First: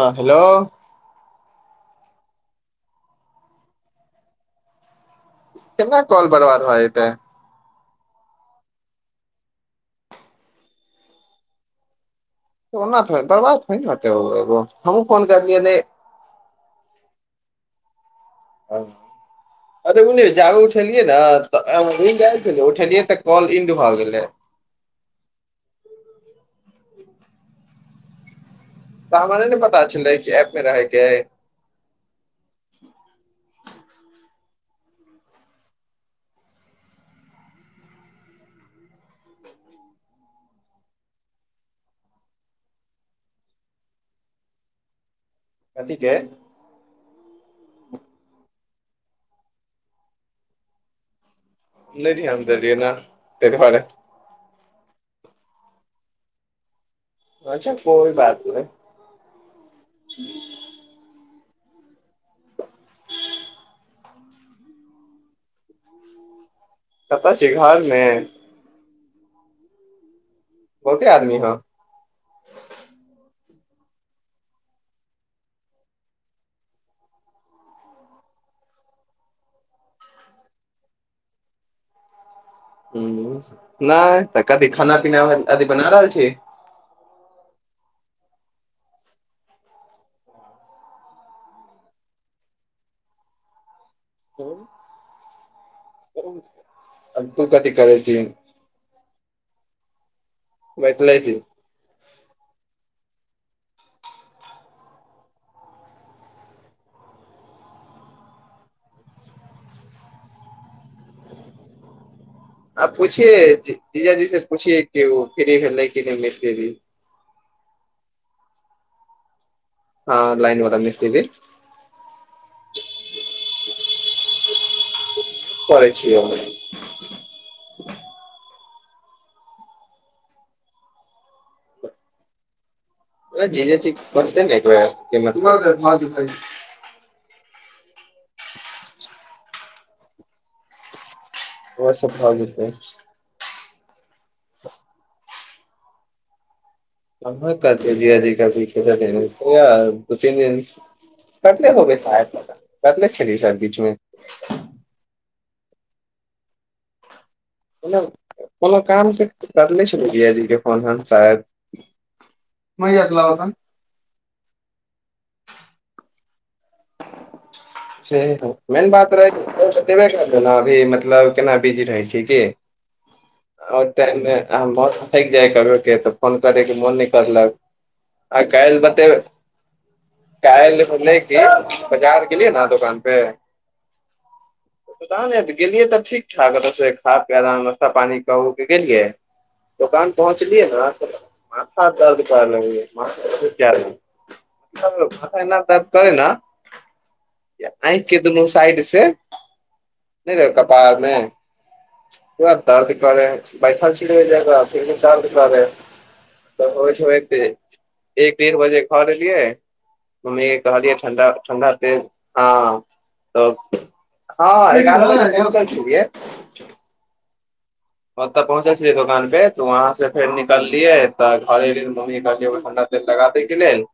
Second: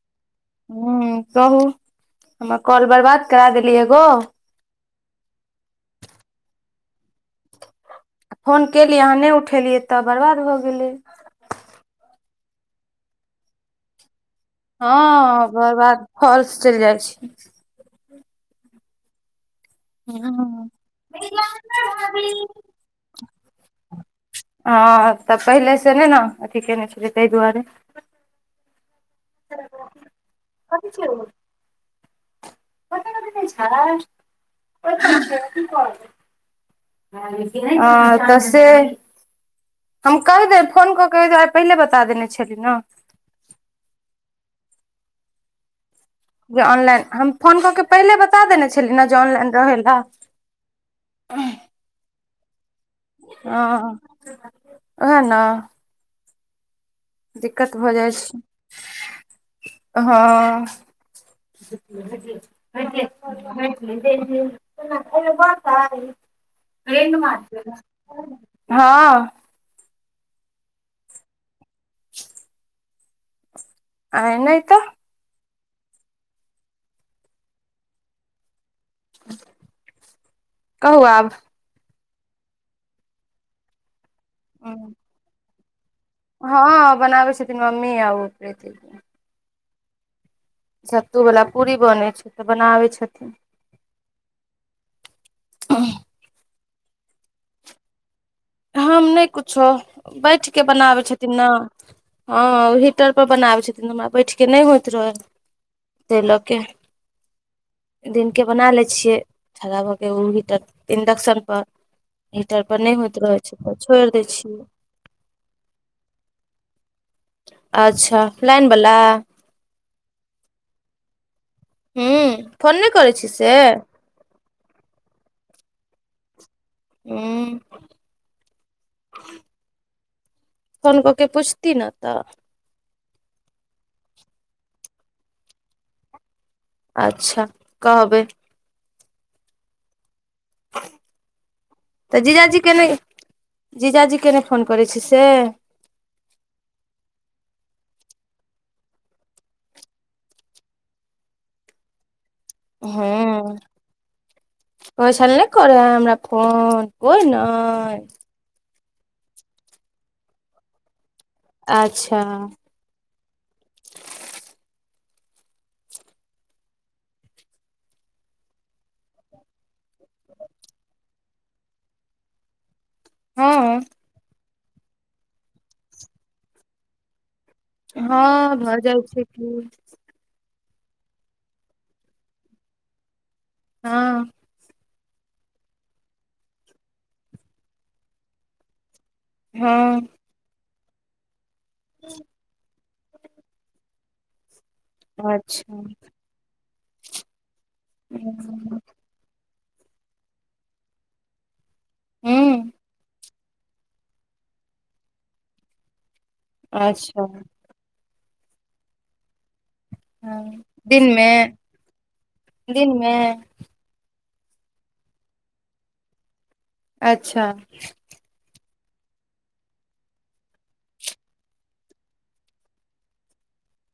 हँ हेलो हूँ कहू हमर कॉल बर्बाद करा देलीयै एगो? केना काॅल बरबाद भऽ जेतेै? फोन केलीयै आहाँ नै उठेलियै तऽ बर्बाद भऽ गेलै। ओना थोड़ी बरबाद थोड़ी न होतेै ओ एगो। हमहूँ फोन हँ करलियै ने बरबाद फौलस चइल जाइ छै। अरे उ जाहे हूँ उठेलियै ने उठेलियै तऽ। कॉल इन्ड भ गेलै। हँ तऽ पहिलेसँ नेै ने अथि केने छेलियै तैय दुआरे। तऽ हमरा नेै ने पता छेलेै की आइब के कथी रहैके है। [unintelligible] नै छै [unintelligible] अँ तऽ से- हम कैह देब फोन कऽ के एहि दुआरे पहिले बता देने छेली नऽ। कथी के जे ऑनलाइन हम फोन कऽ के पहिले बता देने छेली ने जे ऑनलाइन रहै लए। अहं नैहरी हम देलियै नऽ। हँ ओहे नऽ। अच्छा दिक्कत भऽ जाइ कोइ बात नहि छै हँ। [unintelligible] [unintelligible] बतै। रेनुआ कतऽ छी छेल्लै घरमे गै हँ। बहुते आदमी हौ? [unintelligible] आइ नै तऽ। कहू आब- हूँ नैय तऽ कथि हूँ खाना पीना अथी बना रहल छीयै? हँ बनाबै छथिन मम्मी आ उ प्रीति- सत्तुबला पूरी बनै छै तऽ बनाबै छथिन। हैय [unintelligible] तू कथी करै छीही? हम नै कुछो बैठ के बनाबै बैठले छी छथिन नऽ। हँ हीटर पर बनाबै छथिन तऽ हमरा बैठ के नै होइत रहै। तै लऽ के दिन के बना लेै। छियै खड़ा भऽ कऽ ओ हीटर इंडक्शन पर हीटर पर नै होइत रहे। जीजा जी से पूछिए कि ओ फिरी भेलै की नै मीसतीरी? अच्छा लाइन बला। हँ लाइन बला मिस्त्री। हुंउ फोन नहि करै छी से। करै छिय हमही उं फोन कऽ के पूछती न त। अरे जीजाजी कहते न एक बेर, मत [unintelligible] अच्छा कहबइ। ओहो सब तऽ भऽ जीजाजी जेतै के नहि, जीजाजी के नहि फोन करै छी से। कहाँ [unintelligible] जीजाजी [unintelligible] दु तीनदिन कतले होबै शायद, कटले छलिय शेद बीच में। कहय छले नहि करै है हमरा फोन कोइ नइ। कोनो कोनो काम से करने छेलिय जीजा जी के फोन हम शायद। आच्छा महिया से लाब तन। [inaudible] जय हो, मेन बात रहै, [unintelligible] करतइ ने अभी मतलब केना बिजी रहै छिय की। हँ ओइ टाइम मे [unintelligible] मोन थाइक जाय [unintelligible] के तऽ फोन करयके मोन नहि करलक। हँ भऽ जाइ छै की। कायल भेले की बाजार गेलिय न दुकान पे हँ पता नइ गेलियै तऽ ठीक ठाक, एत स खाक आराम नाश्ता पानी क उ के गेलियै हँ दोकान पहुँचलियै ने माथा दर्द कर लगलय [unintelligible] माथा ऐना अच्छा दर्द करै न आँखि के दुनू साइड हूँ से, नहि रहे हो कपाड़ मे पुरा दर्द करइ बैठल छि त ज्यादा फिर भी दर्द करइ, होयत अच्छा होयत एक डेढ़ बजे घर ऐलियै, मम्मी हँ कहलिय दिनमे ठण्डा- ठण्डा तेल आन दिनमे त हँ ग्यारह बजे पहुंचल छेलिय। अच्छा ओत पहुँचल छियै दोकान पे, त वहाँ से फेर निकलियै तऽ घरे ऐलिय मम्मी के कहलिय एगो ठंडा तेल लगा दे के लेल,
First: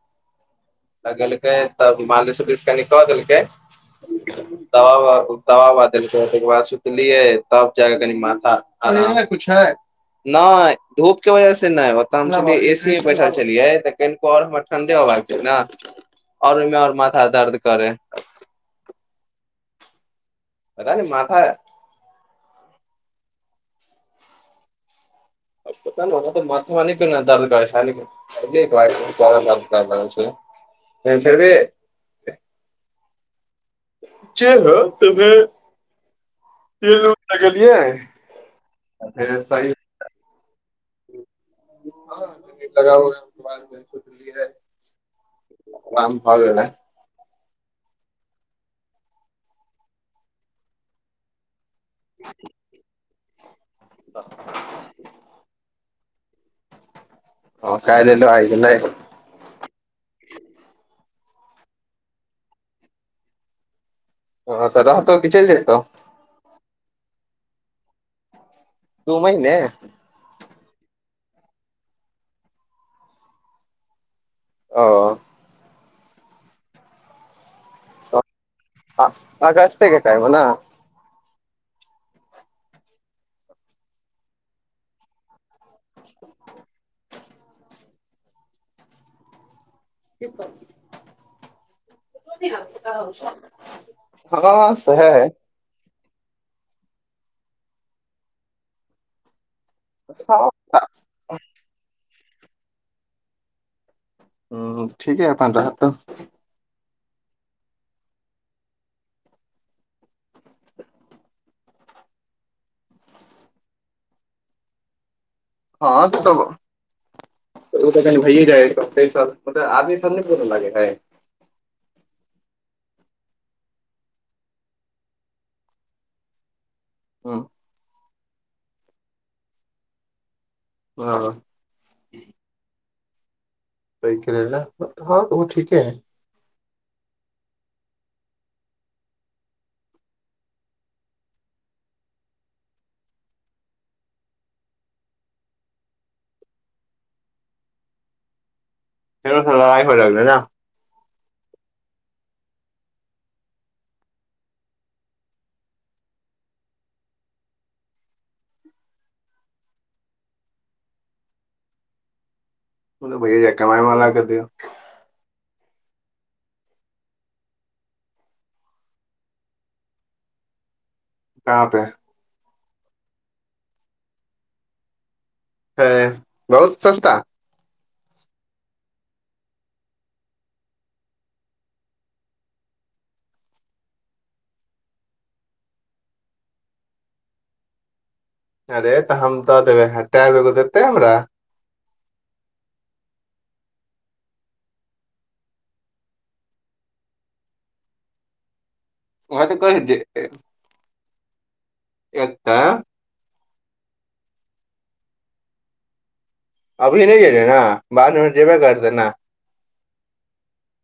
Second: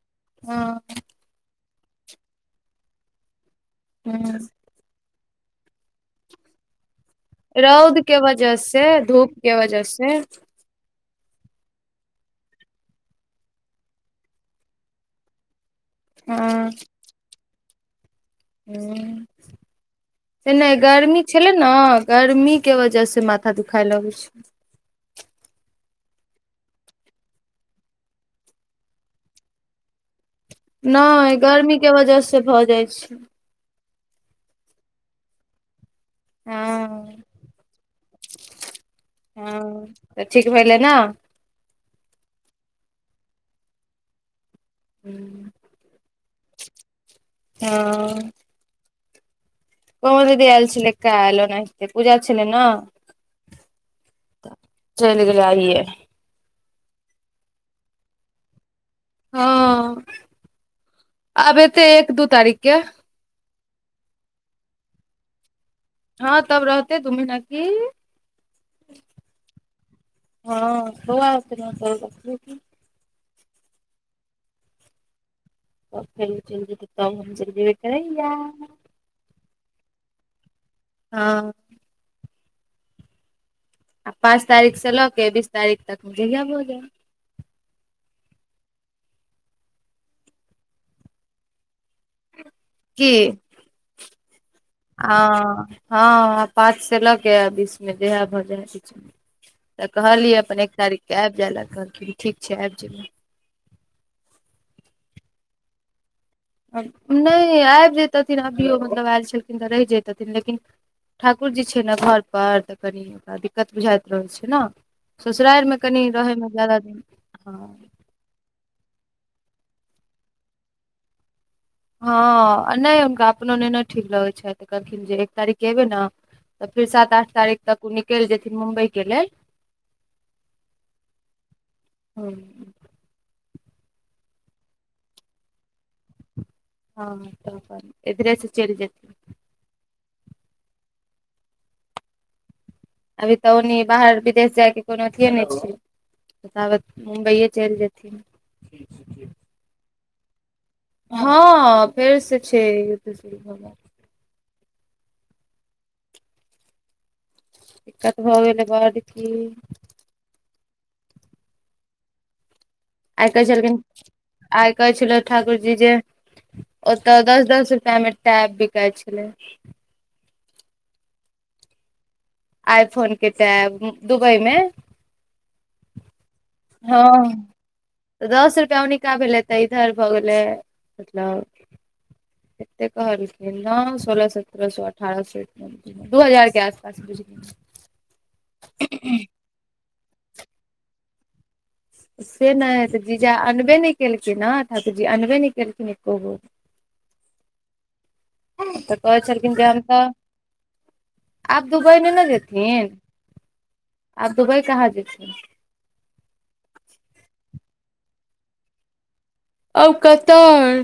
हँ लगेले त मालिस उलिस कनि क देलकय। हूँ दवा उवा दवा उवा देलकै तैइके बाद सुतलियै, तब जा रौद क कनि के माथा वजह से धूप के [unintelligible] वजह से नय धूप के वजह से नहि, ओतऽ हम छलिय ए सी मे बैठल छलिय, त कनिको और हमरा ठण्डे होबाक चाही न। हँ और ओहिमे और माथा दर्द करे। ऐना पता नहि गर्मी माथा छेले न गर्मी के वजह से माथा दुखाय लगय छय। आ पता नय, ओहो स माथा हमा नय केने दर्द करय छैल, लेकिन [inaudible] फेर नहि भी गर्मी के वजह से भऽ जाइ छै। [unintelligible] तेल उल हँ लगेलीय, फेर सही हँ स तऽ ठीक भेलै ने लगाओ [unintelligible] आराम हम्म, भऽ गेलेै। हँ। हो दीदी ऐल छेलेै काइल ओन्हि पूजा छेलै नऽ तऽ चैल गेलै आइये। ओ काइल ऐलेै आई गेलेै? हँ आब एतेै एक दू तारीख के। ओ तऽ रहतौ कि चैल जेतौ? हँ तब रहतेै दू महीना की- दू महिने- हँ बौआ और के नै [unintelligible] ओ- तऽ फेर जल्दी ओत तब हम जल्दीये करैया। हॅं अगस्ते के टाइम मे नऽ हँ। आब पाँच तारीख से लऽ के बीस तारीख तक मे जहिया भऽ जाय। कि कहू। की हँ सेेएहे आ हैय। हँ पाँच से लऽ के आ बीस मे जहिया भऽ जाय किछ। तऽ कहलियै हे अपन एक हँ तारीख के आइबि जाइ लए कहलखिन ठीक छै आइबि जेबै। हँ ठीके अपन रहत। नैय आइब जयतथिन अभियो मतलब एल छेलखिन तऽ रहि जयतथिन लेकिन- ठाकुर जी छै ने घर पर तऽ कनि ओकरा दिक्कत बुझाइत रहै छै नऽ। ससुराइर मे कनि रहयमे ज्यादा दिन हँ। भैये जाये कनी से बैस मे आदमी सब ने बोलऽ लागेै हैय। हँ नै हुनका अपनो नै ने ठीक लगै छै तऽ कहलखिन जे एक तारीख एबै ने- तऽ फेर सात आठ तारीख तक ओ निकैल जेथिन मुम्बइ के लेल। ओ हूँ। तैं के लेल ने हँ ओहो ठीके हैय। हँ तऽ इधरे से चैल जथि अभी तऽ ओनी बाहर विदेश जायके कोनो अथिए नै छै। ताबत मुम्बइए चैल जेथिन। [unintelligible] हँ फेर से छै [unintelligible] दिक्कत भऽ गेलै बड की- ने आइ भैये कहै जाय छेलखिन कमाय वाला के दियौ आइ कहै छलथि ठाकुर जी जे- ओतऽ दस दस रुपआ मे टैप बिकाइ छेलै। कहाँ पे? आय फोन के टैब दुबई मे। हैय बहुत सस्ता। हँ दस रुपया ओनिका भेल हेतै इधर भऽ गेलै मतलब- एतेक कहलखिन दाम सोलह सत्ररह सौ अठारह सौ रूपया। दू हजार के आसपास बुझियो। अरे तऽ हम दऽ देबै टैब एगो देतै हमरा? से नै से जीजा अनबे नै केलखिन न तऽ ठाकुरजी अनबे नै केलखिन एको गो। तऽ कहै वहाँ तऽ छलखिन कि जे कहि हम दे त आब दुबई नहि ने एतऽ जेथिन, आब दुबई कहाँ जेथिन। अभी नहि गेलै हें बादमे जेबे करतै ने। आब कत ऐ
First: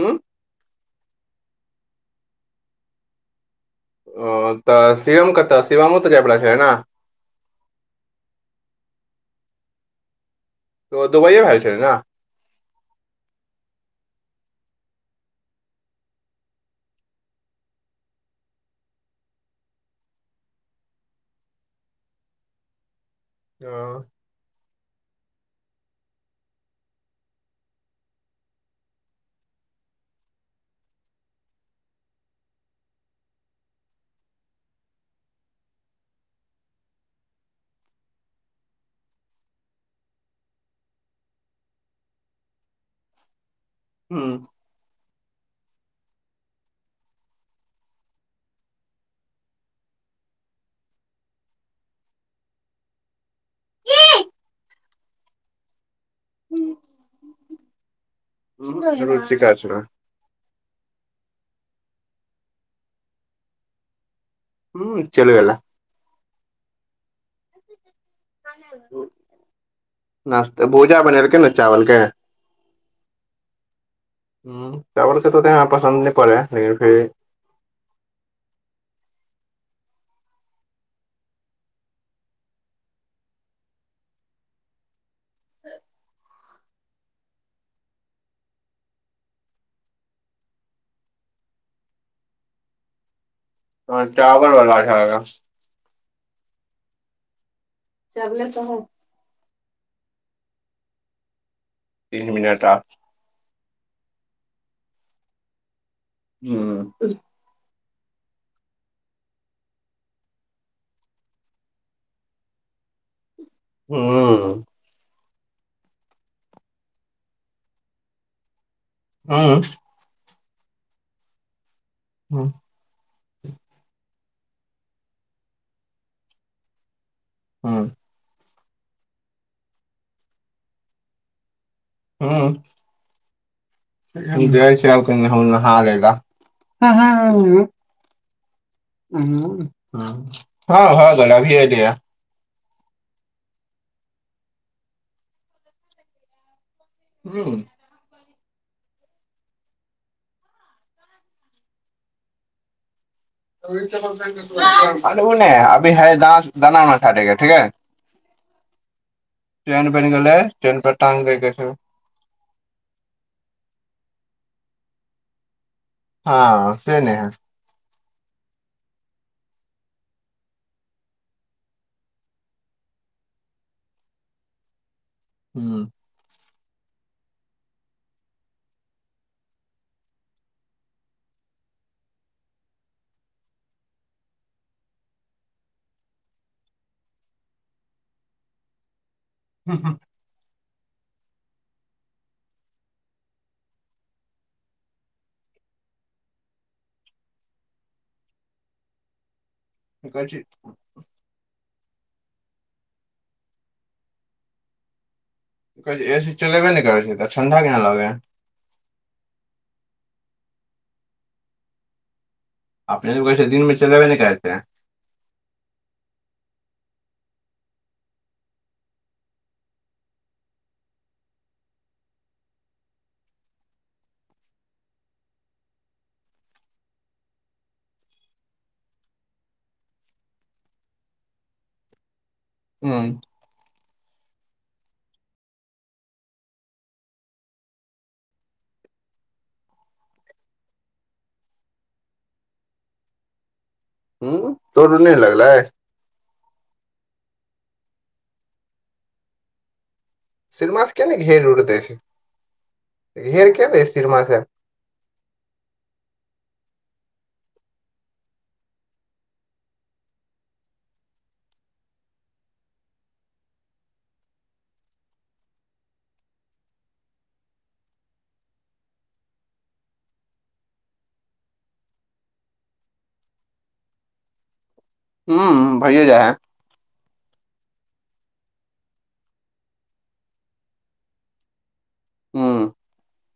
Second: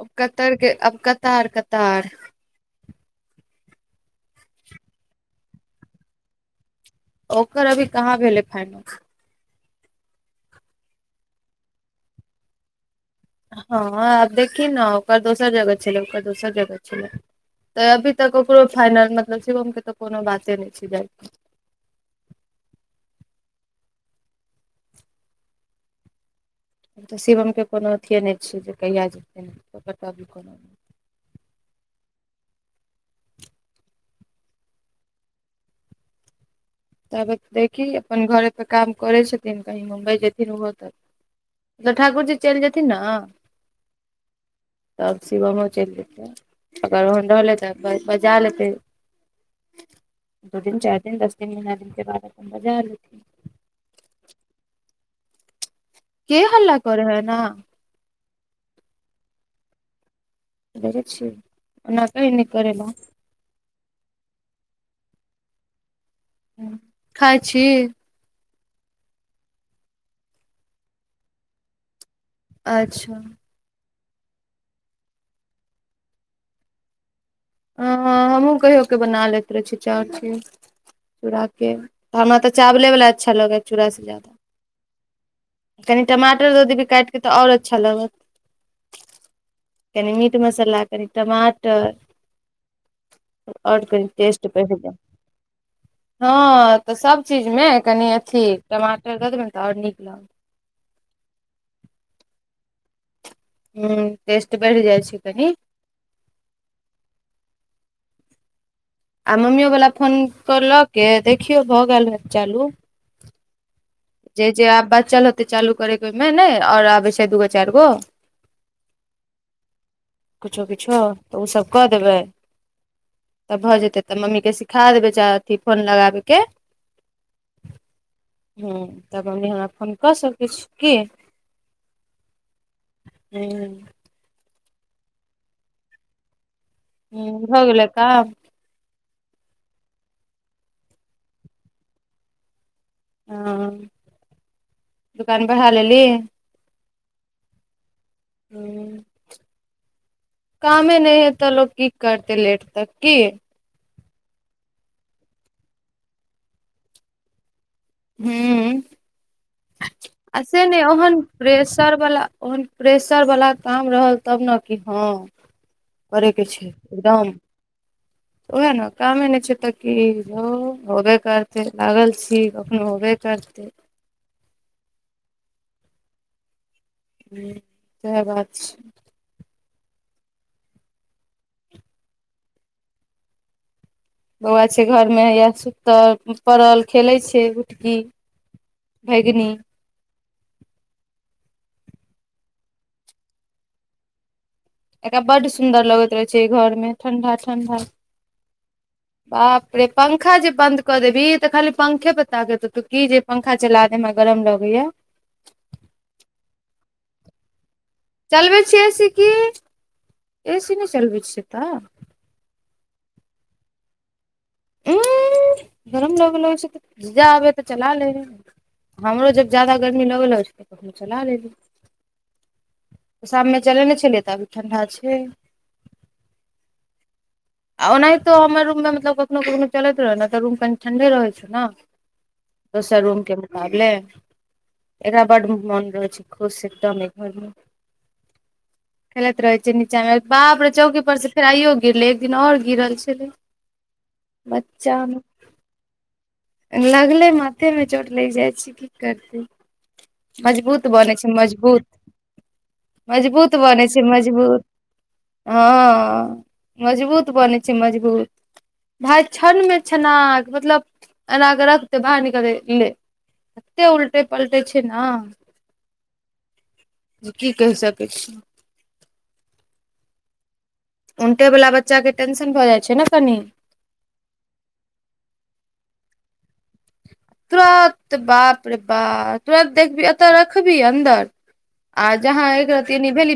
हूँ कतर के अब कतार कतार ओ तऽ शिवम कतऽ शिवमो तऽ जायवला छलै ने? ओकर अभी कहाँ भेलै फाइनल। तऽ दुबइयए भेए गेल छलै ने? हँ आब देखही ने ओकर दोसर जगह छलै ओकर दोसर जगह छलै। तऽ अभी तक ओकरो फाइनल मतलब शिवम के तऽ कोनो बाते नहि छै जायके। ह तऽ शिवम के कोनो अथिये नहि छै जे कहिया जेतै ने क ओकर त अभी कोनो नहि ताबत देखही अपन घरेपर काम करै छथिन कहीं मुम्बइ जेथिन ओहो तऽ। तऽ ठाकुर जी चलि जेथिन न। हू। तब शिवमो चलि जेतै। अगर ओहन रहलै तऽ बस बजा लेतै दू दिन चारि दिन दस तीन महीना में अपन फेर बजाय लेत। के हल्ला कर है ऐना? रुचिका छैले। दखें छिये ओना कही नहि करैला। हूँ चल गेले। खाइ छी? नश्ता भूजा बनेलके ने चावल के। अच्छा। ह चावलके तऽ तऽ यहाँ पसन्द नहि पड़ै लेकिन फिर भी ह हमहूँ कहियो के बना लैत रहै छी चाउर के। चूड़ाके तऽ हमरा तऽ चावलेवला अच्छा लगै चूड़ासँ जादा। कनि टमाटर द दभी काटि कऽ तऽ आओर अच्छा लागत। कनि मीट मसाला कनि टमाटर आओर हँ कनि टेस्ट टावर बढ़ वाला जेत। छलए हँ तऽ सभचीज में कनि चबले अथी तऽ है टमाटर दऽ देबै ने तऽ आओर नीक लगत। तीन मिनट आ हम्म टेस्ट बढ़ जाइ छै कनी। हँ। आ मम्मियो वला फोन क लऽ के देखियौ भऽ गेल हेत चालू। जे जे आब बच्चल होते चालू करेके ओहिमे ने आओर आबै छै दूगो चारि गो। हँ। किछो किछो तऽ ओसभ कऽ देबै। तऽ भऽ जेतै तऽ मम्मीके सिखा देबै चाह अथी फोन लगाबय के। हँ। ह तब हमनी यहाँ फोन कऽ सकैत छी की। हँ। हू। जाइ छी आब हम कनि नहा लेला। हम्म भ गेले काम। उहुं हम्म हँ भऽ गेले अभीए ऐलै यैं। हँ दुकान बढा़ लेली। [unintelligible] हूँ कामे नहि हय त, लोक की करतै लेट तक की [unintelligible] अनहु नहि अभी है दाना उना छाटैके ठीक है हम्म चेन बनि गेलै आ से चेन नहि पर ओहन टांग दै के छै प्रेसर बला ओहन प्रेशर बला काम रहल तब न कि हँ करैके छै हँ से नै है हुँ एकदम। उहै न कामे नहि छै त कि, धौ होबे करतै लागल छी कखनो होबे करतै। उहम्म हम्म सैह बात छै। बौआ छै घरमे, या सुतल-पड़ल खेलै छै भुटकी। भैगनी। [unintelligible] एकरा बड सुंदर लगैत रहै छै, अय घर में ठंडा-ठंडा। बापरे कहै पंखा छी जे बन्द क देभी त खाली पंखे पे ताकैत रहतौ, की जे पंखा चला दे हमरा गरम लगैया। कहै छि ए सी चलेबे नहि करै छि, तऽ ठंडा केना लगै हैं। चलबै छियै ए सी की, ए सी नहि चलबै छियै तऽ। अपने तो कहै छै, दिन मे चलेबे नहि करते हैं। उम्म गरम लगऽ छै त, जा आबे तऽ चला लय हय। हमरो जब जादा गर्मी लगऽ लगै छै, तऽ हम चला लेली। शाममे चले नहि छलियै, तऽ अभी ठण्डा छै। आ ओनाहितो हमर रूममे मतलब कखनो-कखनो चलैत रहै ने, तऽ रूम कनि ठण्ढे रहैत छै न। दोसर हुँ रूम के मुकाबले एकरा बड मोन रहै छै खुश, एकदम अय घर मे। खेलैत रहै छै नीचा मे, बाप रे चौकी पर से फेर आइयो गिरलै। एकदिन आओर गिरल छलै हूँ चोट बच्चा नहि हम लगलै लगलै माथेमे चोट लागि जाइ छै की करतै। मजबूत सिनेमा से किया बनै ने छै घेर उर दै मजबूत, छै घेर मजबूत किया दै बनै छै सिनेमा से मजबूत। हँऽ मजबूत बनै छै मजगूत। भाय छन मे छनाक, मतलब एना के रखतै बाहर निकलतै ले। तते उलटै-पलटै छै न जे की कहि सकै छी। उनटैबला बच्चाके टेंशन भऽ जाइ छै न कनि। हम्म भैइए जाइ हय। तुरत बाप रे बाप तुरत देखबी एतऽ रखबिही अन्दर आ जहाँ हूँ एक रति एनि भेली